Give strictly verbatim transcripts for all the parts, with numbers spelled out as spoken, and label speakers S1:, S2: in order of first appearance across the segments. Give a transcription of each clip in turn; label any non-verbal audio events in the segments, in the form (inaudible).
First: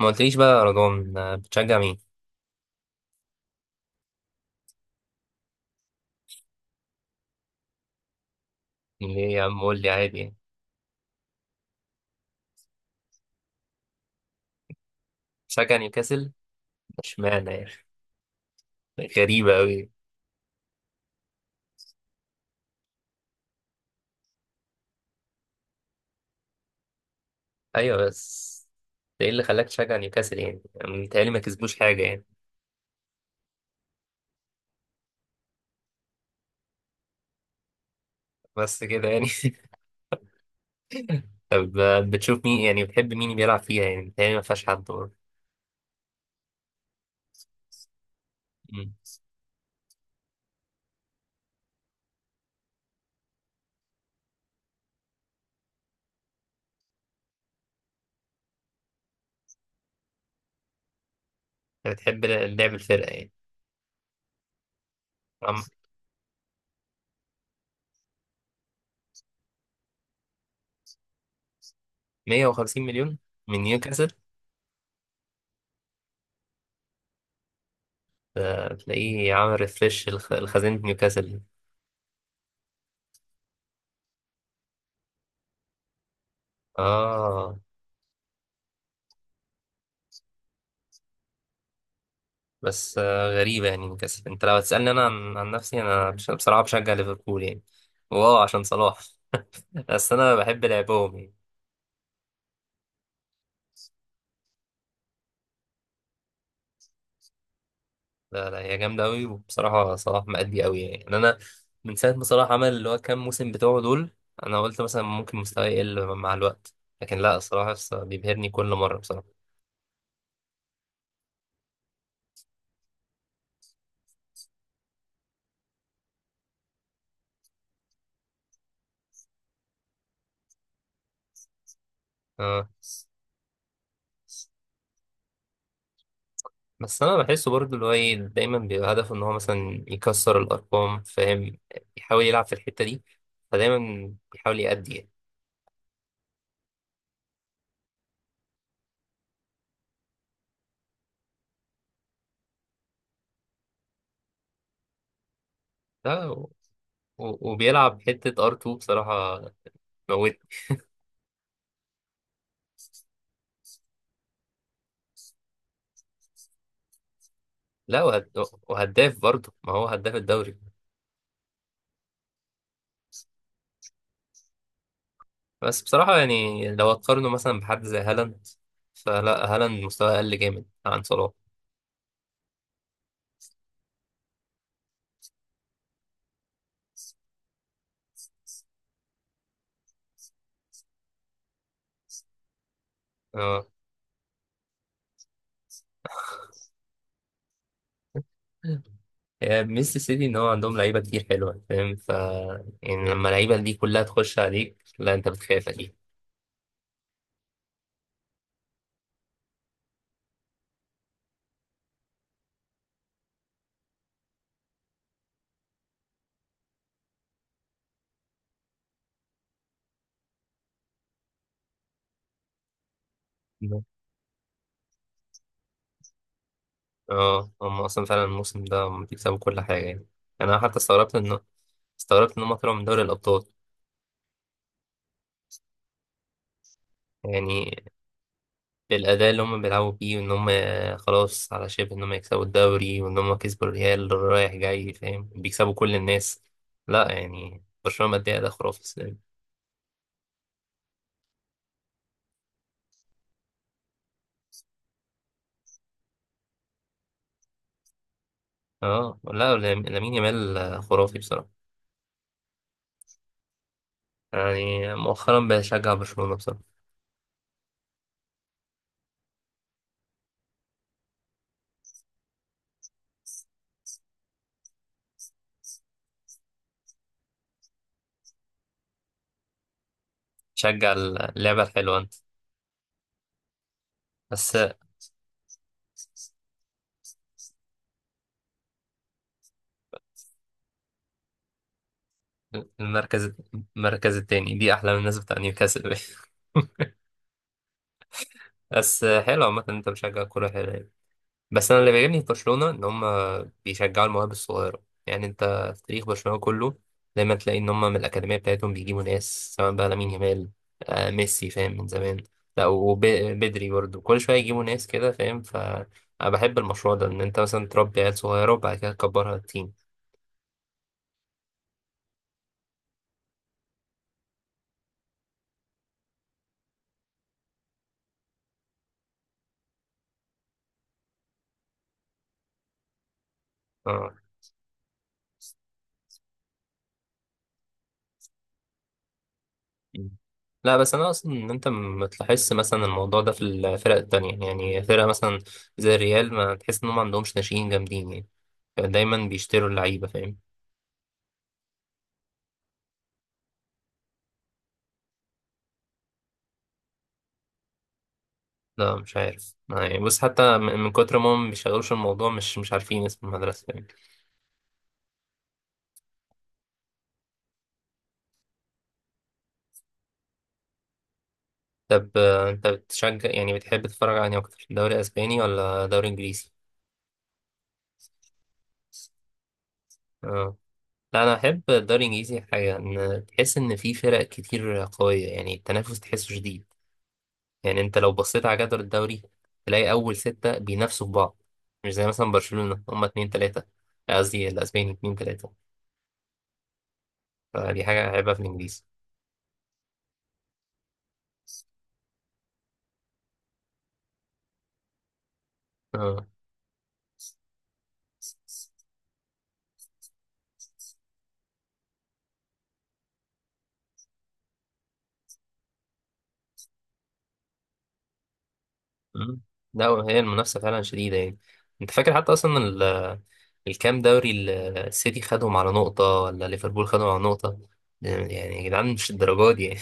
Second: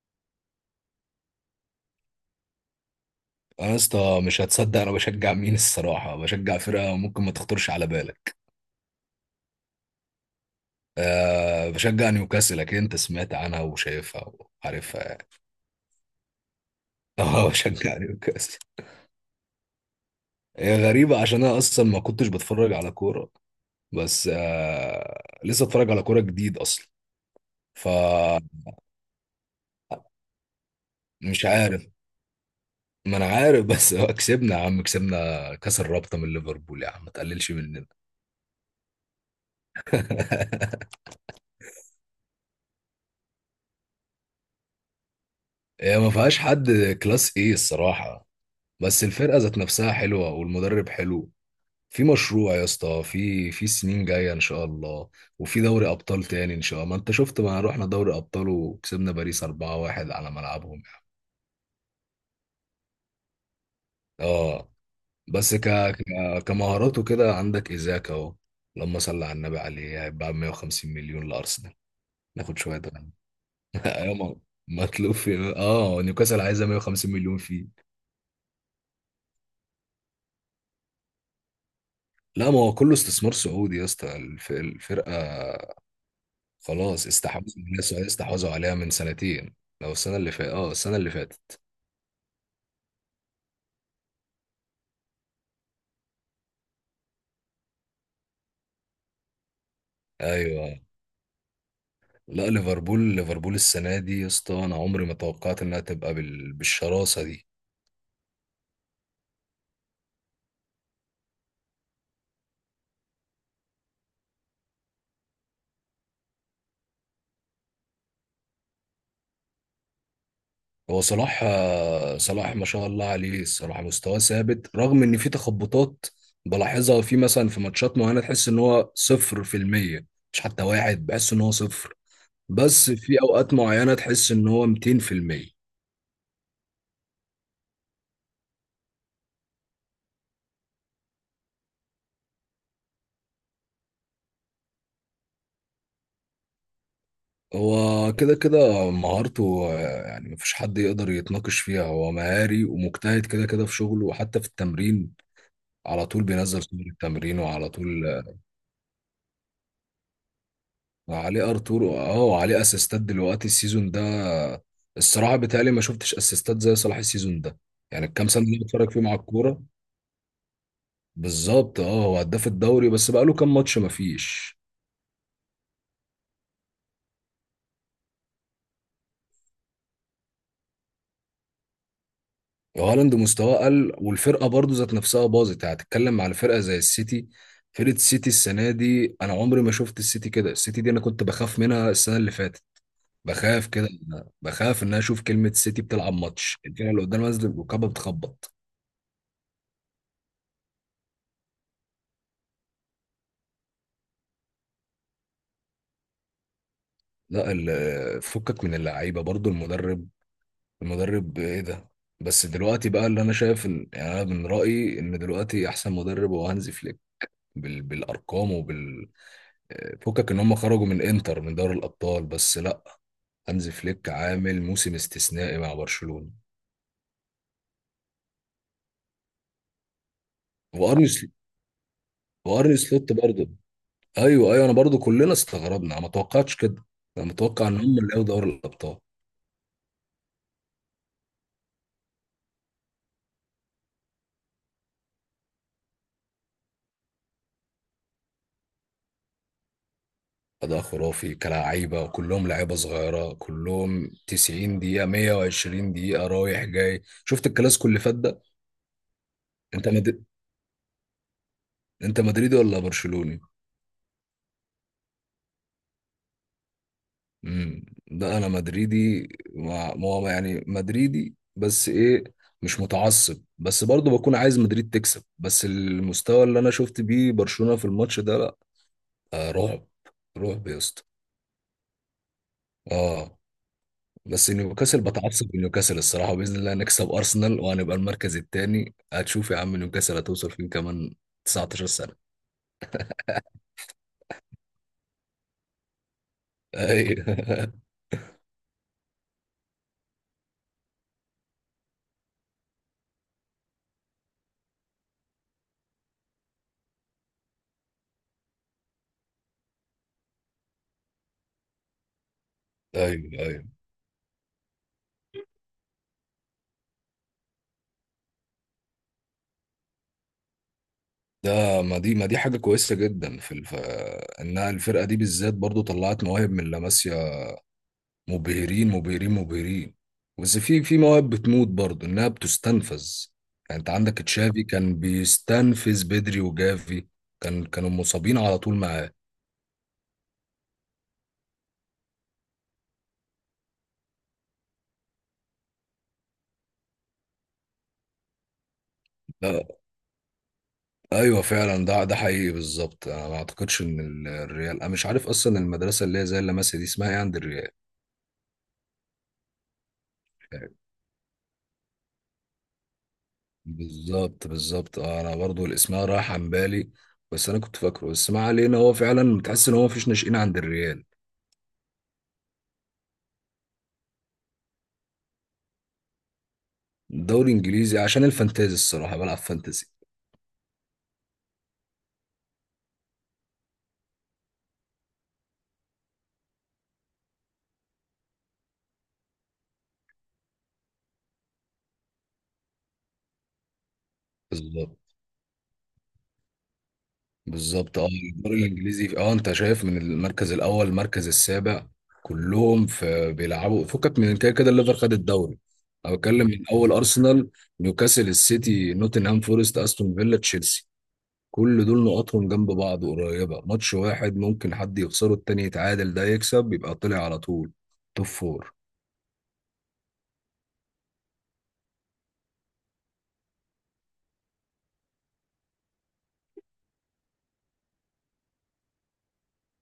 S1: ما قلتليش بقى يا رضوان، آه، بتشجع مين؟
S2: انا يا اسطى مش هتصدق، انا بشجع مين؟ الصراحه بشجع فرقه ممكن ما تخطرش على بالك.
S1: ليه يا عم، قول لي عادي يعني.
S2: أه بشجع نيوكاسل، اكيد انت سمعت عنها وشايفها وعارفها يعني.
S1: بتشجع نيوكاسل؟
S2: (laughs) اه
S1: اشمعنى يعني؟
S2: بشجع نيوكاسل.
S1: غريبة أوي.
S2: هي غريبه عشان انا اصلا ما كنتش بتفرج على كوره، بس أه لسه اتفرج على كوره جديد اصلا،
S1: أيوة بس
S2: فمش
S1: ده إيه اللي خلاك تشجع نيوكاسل يعني؟ متهيألي ما كسبوش
S2: عارف.
S1: حاجة يعني.
S2: ما انا عارف بس (laughs) هو كسبنا يا عم، كسبنا كاس الرابطه من ليفربول يا عم، ما تقللش مننا.
S1: بس كده يعني. (laughs) طب آه، بتشوف مين يعني، بتحب مين بيلعب فيها يعني؟ متهيألي ما فيهاش حد برضه.
S2: هي ما فيهاش حد كلاس ايه الصراحه،
S1: مم.
S2: بس الفرقه ذات نفسها حلوه والمدرب حلو. في مشروع يا اسطى، في في سنين جايه ان شاء الله، وفي دوري ابطال تاني ان شاء الله. ما انت شفت ما رحنا دوري ابطال وكسبنا باريس اربعة واحد على ملعبهم يعني.
S1: أنت بتحب لعب الفرقة يعني.
S2: اه بس
S1: عم-
S2: ك... ك... كمهارات وكده عندك ايزاك اهو، اللهم صل على النبي عليه، هيتباع مية وخمسين مليون لارسنال. ناخد
S1: 150
S2: شويه غن
S1: مليون. من
S2: (laughs)
S1: نيوكاسل.
S2: ايوه ما-، مطلوب في اه نيوكاسل، عايزه مية وخمسين مليون فيه.
S1: آه، تلاقيه عامل ريفريش الخزينة نيوكاسل.
S2: لا ما هو كله استثمار سعودي يا اسطى، الف... الفرقه خلاص استحوذوا
S1: آه.
S2: عليها، السعوديه استحوذوا عليها من سنتين، او السنه اللي فاتت، اه السنه اللي فاتت.
S1: بس آه، غريبة يعني نيوكاسل. انت لو هتسألني انا عن, عن نفسي، انا بش- بصراحة بشجع ليفربول يعني. واه عشان صلاح. (laughs) بس انا بحب
S2: ايوه،
S1: لعبهم يعني.
S2: لا ليفربول، ليفربول السنه دي يا اسطى انا عمري ما توقعت انها تبقى بال... بالشراسه دي.
S1: لا لا، هي جامدة قوي، وبصراحة صلاح مأدي قوي يعني يعني انا، من ساعة ما صلاح عمل اللي هو كام موسم بتوعه دول، انا قلت مثلا ممكن مستواه يقل مع الوقت، لكن لا صراحة بيبهرني كل مرة بصراحة.
S2: هو صلاح آه، صلاح ما شاء الله عليه، الصراحه مستواه ثابت رغم ان في تخبطات بلاحظها في مثلا في ماتشات معينه. تحس ان هو صفر في المية، مش حتى واحد، بحس ان هو صفر،
S1: آه.
S2: بس في اوقات معينه تحس ان هو ميتين في المية.
S1: بس انا بحسه برضه اللي هو ايه، دايما بيبقى هدفه ان هو مثلا يكسر الارقام، فاهم؟ يحاول يلعب في الحتة دي، فدايما بيحاول يأدي يعني.
S2: هو كده كده مهارته آه، يعني مفيش حد يقدر يتناقش فيها، هو مهاري ومجتهد كده كده في شغله وحتى في التمرين، على طول
S1: لا، و-
S2: بينزل صور التمرين وعلى
S1: وبيلعب
S2: طول آه،
S1: حتة ار اتنين بصراحة، موت.
S2: وعليه ارتور، اه وعليه اسيستات دلوقتي السيزون ده آه، الصراحه بيتهيألي ما شفتش اسيستات زي صلاح السيزون ده،
S1: لا
S2: يعني الكام
S1: وهد...
S2: سنه اللي أنا بتفرج فيه مع
S1: وهداف برضه،
S2: الكوره.
S1: ما هو هداف الدوري.
S2: بالظبط، اه هو هداف الدوري، بس بقاله كام ماتش مفيش.
S1: بس بصراحة يعني لو هتقارنه مثلا بحد زي هالاند، فلا هالاند مستواه أقل جامد عن صلاح.
S2: هالاند مستواه قل، والفرقه برضو ذات نفسها باظت، يعني هتتكلم على فرقه زي السيتي. فرقه السيتي السنه دي انا عمري ما شفت السيتي كده، السيتي دي انا كنت بخاف منها السنه اللي فاتت،
S1: اه
S2: بخاف كده، بخاف ان انا اشوف كلمه سيتي بتلعب ماتش، الفرقه اللي قدام نازله الركابه بتخبط.
S1: يعني ميزة السيتي إن هو عندهم لعيبة كتير حلوة، فاهم؟ ف يعني لما اللعيبة دي كلها تخش عليك، لا أنت بتخاف أكيد.
S2: لا ال- فكك من اللعيبه، برضو المدرب، المدرب ايه ده، بس دلوقتي بقى اللي انا شايف ان يعني، انا من رايي ان دلوقتي احسن مدرب هو هانزي فليك بال... بالارقام. فكك ان هم خرجوا من انتر من دوري الابطال، بس لا، هانز
S1: (laughs)
S2: فليك عامل موسم استثنائي مع برشلونة.
S1: اه هم أصلا فعلا الموسم ده هم بيكسبوا كل حاجة يعني. أنا حتى
S2: وارني
S1: استغربت
S2: سل...
S1: إن استغربت إن هم طلعوا
S2: وارني
S1: من دوري
S2: سلوت
S1: الأبطال.
S2: برضه. ايوه ايوه، انا برضه كلنا استغربنا، انا ما توقعتش كده، انا متوقع
S1: يعني
S2: ان هم اللي ياخدوا دوري الابطال.
S1: بالأداء اللي هم بيلعبوا بيه، وإن هم خلاص على شبه إن هم يكسبوا الدوري، وإن هم كسبوا الريال رايح جاي، فاهم؟ بيكسبوا كل الناس. لا يعني برشلونة مادية أداء خرافي السنة دي.
S2: اداء خرافي، كلاعيبه كلهم لعيبه صغيره، كلهم تسعين دقيقه مية وعشرين دقيقه رايح جاي. شفت الكلاسيكو اللي فات ده؟
S1: اه لا لام-
S2: انت
S1: لامين
S2: مد...
S1: يامال خرافي بصراحة.
S2: انت مدريدي ولا برشلوني؟
S1: يعني مؤخرا بشجع برشلونة بصراحة.
S2: امم ده انا مدريدي، ما ما هو يعني مدريدي بس ايه، مش متعصب، بس برضه بكون عايز مدريد تكسب، بس المستوى اللي انا شفت بيه برشلونة في الماتش ده لا، آه رعب، رعب يا
S1: شجع
S2: اسطى.
S1: اللعبة الحلوة أنت.
S2: اه بس
S1: بس
S2: نيوكاسل، بتعصب من نيوكاسل الصراحة، بإذن الله نكسب أرسنال وهنبقى المركز الثاني، هتشوف يا عم نيوكاسل هتوصل فين كمان، تسعتاشر سنة.
S1: المركز المركز التاني دي أحلى من الناس بتاع نيوكاسل. (laughs)
S2: أيوه (laughs)
S1: بس حلو عامة إن أنت بتشجع كورة حلوة يعني. بس أنا اللي بيعجبني في برشلونة إن هم بيشجعوا المواهب الصغيرة. يعني انت في تاريخ برشلونة كله دايما تلاقي ان هم من الأكاديمية بتاعتهم بيجيبوا ناس، سواء بقى لامين يامال، آه ميسي فاهم من زمان. لا
S2: أيوه أيوه،
S1: وبدري برضه كل شوية يجيبوا ناس كده، فاهم؟ ف أنا بحب المشروع ده، ان انت مثلا تربي عيال صغيرة وبعد كده تكبرها تيم.
S2: ده ما دي ما دي حاجة كويسة جدا في الف... انها الفرقة دي بالذات برضو طلعت مواهب من لاماسيا، مبهرين مبهرين مبهرين، بس في في مواهب بتموت برضو، انها بتستنفذ. يعني انت عندك
S1: اه
S2: تشافي كان بيستنفذ بدري وجافي، كان كانوا مصابين على طول معاه.
S1: لا، بس انا اصلا ان انت ما تلاحظش مثلا الموضوع ده في الفرق التانية يعني. فرقة مثلا زي الريال، ما تحس ان هم ما عندهمش ناشئين جامدين يعني. دايما
S2: لا
S1: بيشتروا اللعيبة فاهم.
S2: ايوه فعلا، ده ده حقيقي بالظبط، انا ما اعتقدش ان ال- الريال، انا مش عارف اصلا المدرسة اللي هي زي اللاماسيا دي اسمها ايه عند الريال.
S1: لا مش عارف يعني، بص، حتى من من كتر ما هم بيشغلوش الموضوع، مش مش عارفين اسم المدرسة يعني.
S2: بالظبط بالظبط، اه انا برضو الاسماء راح عن بالي، بس انا كنت فاكره، بس ما علينا، هو فعلا بتحس ان هو مفيش ناشئين عند الريال.
S1: طب آه، انت بتشجع يعني، بتحب تتفرج على أنهي اكتر، دوري اسباني ولا دوري انجليزي؟
S2: دوري انجليزي عشان الفانتازي، الصراحه بلعب فانتازي.
S1: اه لا انا احب الدوري الانجليزي، حاجة ان تحس ان في فرق كتير قوية يعني. التنافس تحسه شديد، يعني انت لو بصيت على جدول الدوري تلاقي اول ستة بينافسوا في بعض. مش زي مثلا برشلونة هما اتنين تلاتة، قصدي الاسباني
S2: بالظبط
S1: اتنين تلاتة. فدي
S2: بالظبط
S1: حاجة
S2: اه.
S1: عيبة في
S2: الدوري
S1: الانجليزي.
S2: الانجليزي اه انت شايف من المركز الاول المركز السابع كلهم في بيلعبوا، فكك من كده كده الليفر خد الدوري، انا
S1: اه.
S2: بتكلم من اول ارسنال، نيوكاسل، السيتي، نوتنهام فورست، استون فيلا، تشيلسي، كل دول نقطهم جنب بعض قريبة، ماتش واحد ممكن حد يخسره التاني يتعادل ده يكسب، يبقى طلع على طول توب فور.
S1: مم. لا هي المنافسة فعلا شديدة يعني. انت فاكر حتى اصلا ال- الكام دوري ال- السيتي خدهم على نقطة ولا ليفربول خدهم على نقطة. يعني يا جدعان مش الدرجات دي يعني.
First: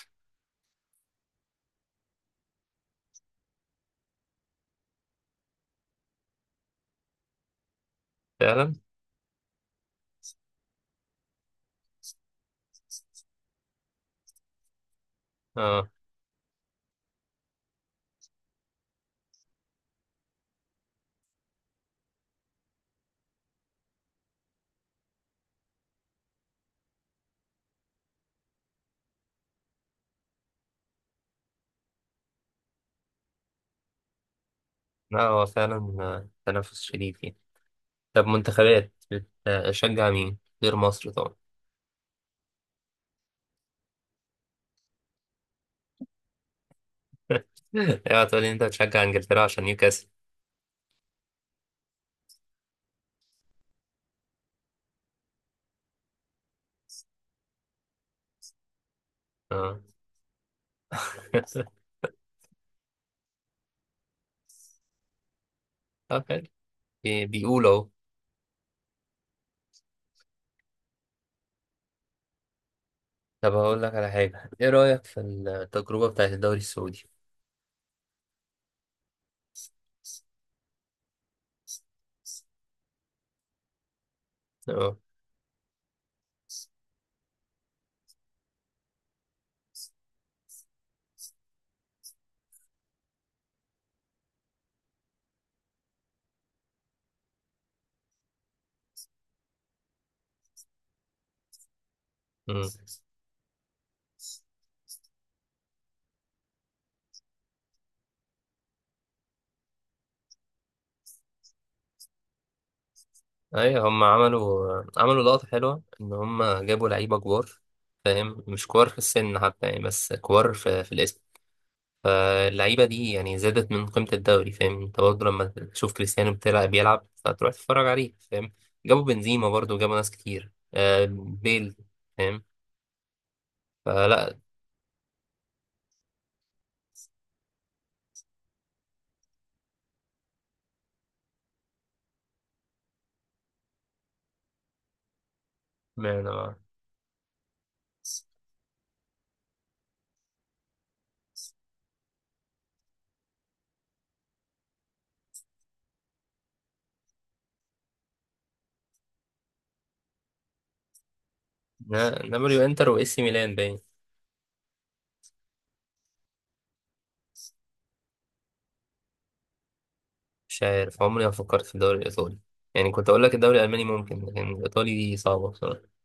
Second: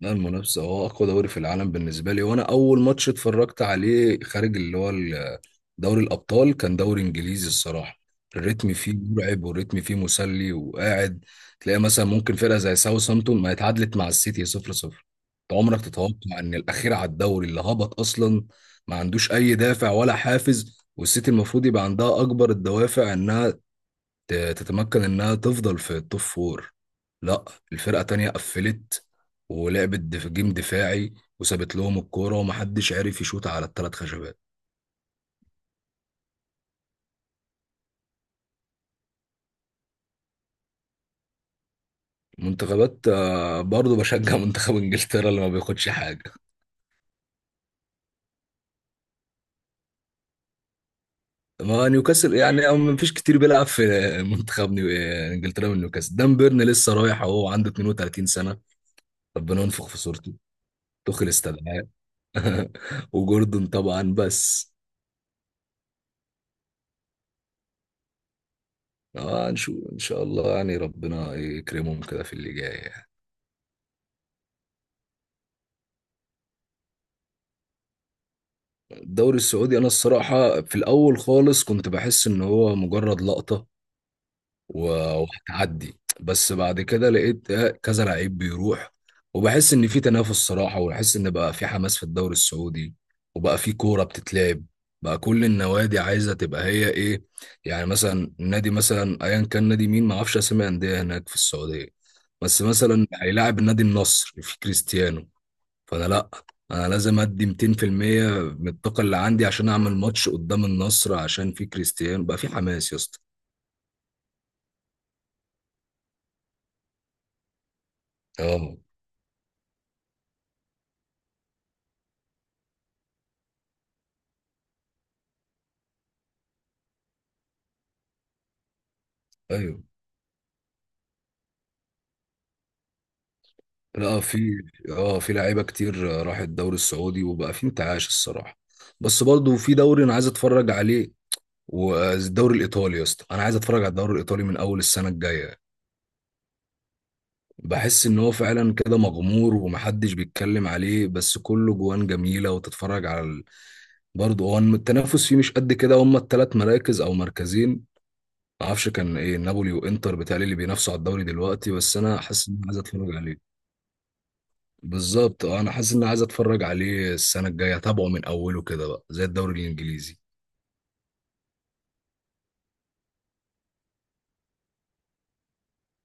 S2: لا المنافسة، هو أقوى دوري في العالم بالنسبة لي، وأنا أول ماتش اتفرجت عليه خارج اللي هو ال- دوري الأبطال كان دوري إنجليزي الصراحة.
S1: (laughs)
S2: الريتم
S1: فعلا.
S2: فيه مرعب، والريتم فيه مسلي، وقاعد تلاقي مثلا ممكن فرقة زي ساوثهامبتون ما اتعادلت مع السيتي صفر صفر. أنت عمرك
S1: اه
S2: تتوقع إن الأخير على الدوري، اللي هبط أصلا، ما عندوش أي دافع ولا حافز، والسيتي المفروض يبقى عندها أكبر الدوافع إنها ت- تتمكن انها تفضل في التوب فور. لا الفرقة تانية قفلت، ولعبت دف- جيم دفاعي، وسابت لهم الكورة ومحدش عارف يشوط على الثلاث خشبات.
S1: لا هو فعلا آه، تنافس شديد يعني. طب منتخبات بتشجع مين؟ غير مصر طبعا.
S2: منتخبات آه، برضه بشجع (laughs) منتخب انجلترا اللي ما بياخدش حاجة.
S1: (laughs) اوعى تقول لي انت بتشجع انجلترا عشان نيوكاسل.
S2: ما نيوكاسل يعني، أو ما فيش كتير بيلعب في منتخب نيو... انجلترا من نيوكاسل. دان بيرن لسه رايح اهو، عنده اتنين وتلاتين سنة، ربنا
S1: اه.
S2: ينفخ في صورته، توخيل
S1: (laughs)
S2: استدعاه (laughs) وجوردون طبعا، بس
S1: طب حلو. بي- بيقولوا اهو.
S2: اه نشوف ان شاء الله يعني، ربنا يكرمهم كده في اللي جاي يعني.
S1: طب هقول لك على حاجة، ايه رأيك في التجربة بتاعت الدوري السعودي؟
S2: الدوري السعودي انا الصراحه في الاول خالص كنت بحس ان هو مجرد لقطه و-
S1: اه.
S2: وهتعدي، بس بعد كده لقيت آه، كذا لعيب بيروح، وبحس ان في تنافس صراحه، وبحس ان بقى في حماس في الدوري السعودي، وبقى في كوره بتتلعب، بقى كل النوادي عايزه تبقى هي ايه. يعني مثلا نادي مثلا ايا كان، نادي مين، ما اعرفش اسامي انديه هناك في السعوديه، بس
S1: مم.
S2: مثلا هيلاعب النادي النصر في كريستيانو، فانا لا، انا لازم ادي ميتين في المية من الطاقه اللي عندي عشان اعمل ماتش قدام النصر، عشان في كريستيانو، بقى في حماس يا اسطى.
S1: ايوه هم عملوا عملوا لقطة حلوة ان هم جابوا لعيبة كبار، فاهم؟ مش
S2: اه
S1: كبار في السن حتى يعني، بس كبار في, في الاسم. فاللعيبة دي يعني زادت من قيمة الدوري، فاهم؟ انت برضه لما تشوف كريستيانو بتلعب بيلعب، فتروح تتفرج عليه، فاهم؟ جابوا بنزيما برضه،
S2: ايوه،
S1: جابوا ناس كتير، آه بيل، فاهم؟
S2: لا في
S1: فلا
S2: اه في لعيبه كتير راحت الدوري السعودي، وبقى في انتعاش الصراحه، بس برضو في دوري انا عايز اتفرج عليه، والدوري الايطالي يا اسطى، انا عايز اتفرج على الدوري الايطالي من اول السنه الجايه.
S1: ما
S2: بحس ان هو فعلا كده مغمور ومحدش بيتكلم عليه، بس كله جوان جميله، وتتفرج على، برضه هو التنافس فيه مش قد كده، هما التلات مراكز او مركزين، ما اعرفش كان ايه، نابولي وانتر بتاعي اللي بينافسوا على الدوري دلوقتي، بس انا حاسس ان
S1: نابولي
S2: انا عايز
S1: وانتر واي
S2: اتفرج
S1: سي
S2: عليه.
S1: ميلان باين.
S2: بالظبط، اه انا حاسس ان انا عايز اتفرج عليه السنه الجايه، اتابعه من اوله كده بقى زي الدوري الانجليزي.
S1: مش عارف، عمري ما فكرت في الدوري الايطالي، يعني كنت اقول لك الدوري الالماني ممكن، لكن الايطالي دي صعبة بصراحة.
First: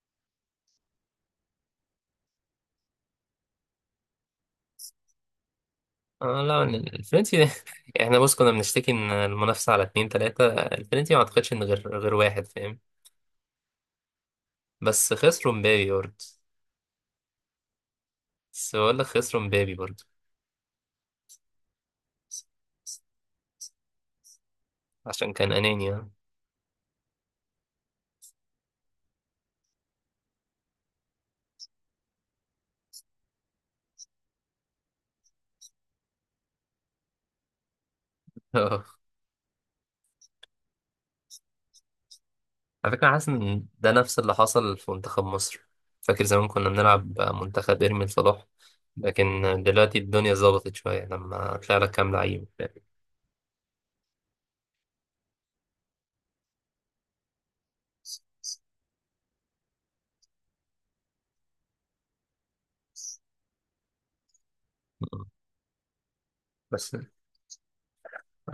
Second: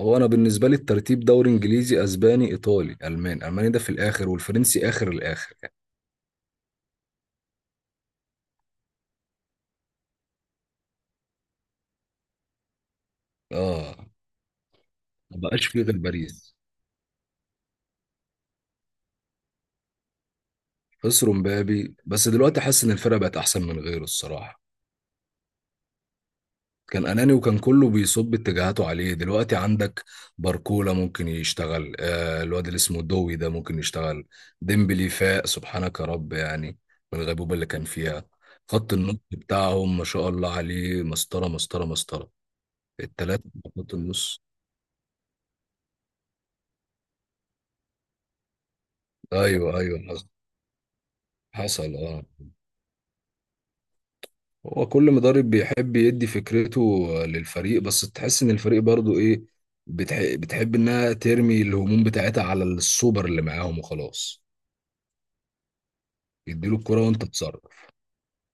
S2: هو انا بالنسبه لي الترتيب، دوري انجليزي، اسباني، ايطالي، الماني، الماني ده في الاخر، والفرنسي اخر الاخر يعني.
S1: آه لا الفرنسي. (laughs) احنا بص كنا بنشتكي ان المنافسة على اتنين تلاتة، الفرنسي ما اعتقدش ان غير غير واحد، فاهم؟
S2: اه
S1: بس
S2: ما
S1: خسروا
S2: بقاش فيه
S1: مبابي
S2: غير
S1: برضه.
S2: باريس.
S1: بس بقول لك خسروا مبابي برضه.
S2: خسروا مبابي بس دلوقتي حاسس ان الفرقه بقت احسن من غيره الصراحه،
S1: عشان كان اناني آه.
S2: كان اناني وكان كله بيصب اتجاهاته عليه، دلوقتي عندك باركولا ممكن يشتغل آه الواد اللي اسمه دوي ده ممكن يشتغل، ديمبلي فاق سبحانك يا رب يعني، من الغيبوبة اللي كان فيها.
S1: (laughs) آه.
S2: خط النص بتاعهم ما شاء الله عليه، مسطرة مسطرة مسطرة،
S1: على فكرة حاسس
S2: التلاتة
S1: ان
S2: في
S1: ده
S2: خط
S1: نفس اللي
S2: النص.
S1: حصل في منتخب مصر. فاكر زمان كنا بنلعب منتخب ارمي صلاح، لكن
S2: ايوه
S1: دلوقتي
S2: ايوه، حصل
S1: الدنيا ظبطت شوية لما طلع لك
S2: حصل
S1: كام
S2: اه
S1: لعيب. (laughs) فاهم؟
S2: هو كل مدرب بيحب يدي فكرته للفريق، بس تحس ان الفريق برضو ايه، بتح... بتحب انها ترمي الهموم بتاعتها على السوبر اللي معاهم وخلاص، يديله
S1: بس
S2: الكرة وانت تتصرف.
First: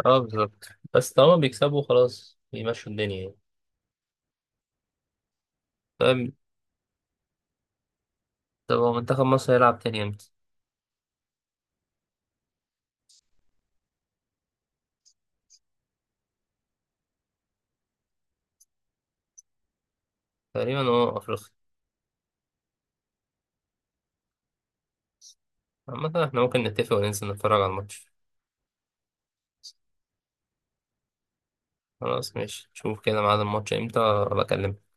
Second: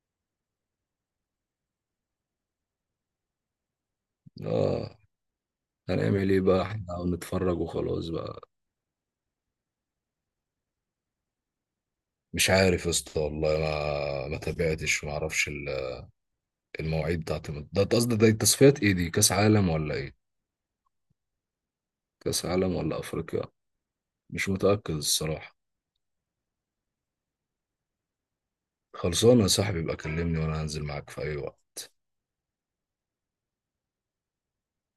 S1: اه بالظبط. بس طالما بيكسبوا خلاص بيمشوا الدنيا يعني.
S2: اه هنعمل
S1: طيب.
S2: ايه بقى، احنا نتفرج وخلاص بقى.
S1: طب هو منتخب مصر هيلعب تاني امتى؟
S2: مش عارف يا اسطى والله، ما ما تابعتش، ما اعرفش ال- المواعيد بتاعت الم- ده قصدي ده التصفيات، ايه دي، كاس عالم ولا ايه؟
S1: تقريبا اه افريقيا.
S2: كاس عالم ولا افريقيا، مش متأكد الصراحة.
S1: عامة احنا ممكن نتفق وننزل نتفرج على الماتش.
S2: خلصانه يا صاحبي، يبقى كلمني وانا هنزل معاك في اي وقت.
S1: خلاص ماشي، شوف كده ميعاد الماتش امتى، بكلمك.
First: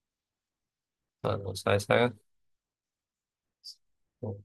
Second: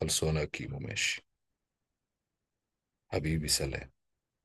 S2: خلصانه يا كيمو ماشي،
S1: خلاص عايز
S2: حبيبي سلام.
S1: حاجة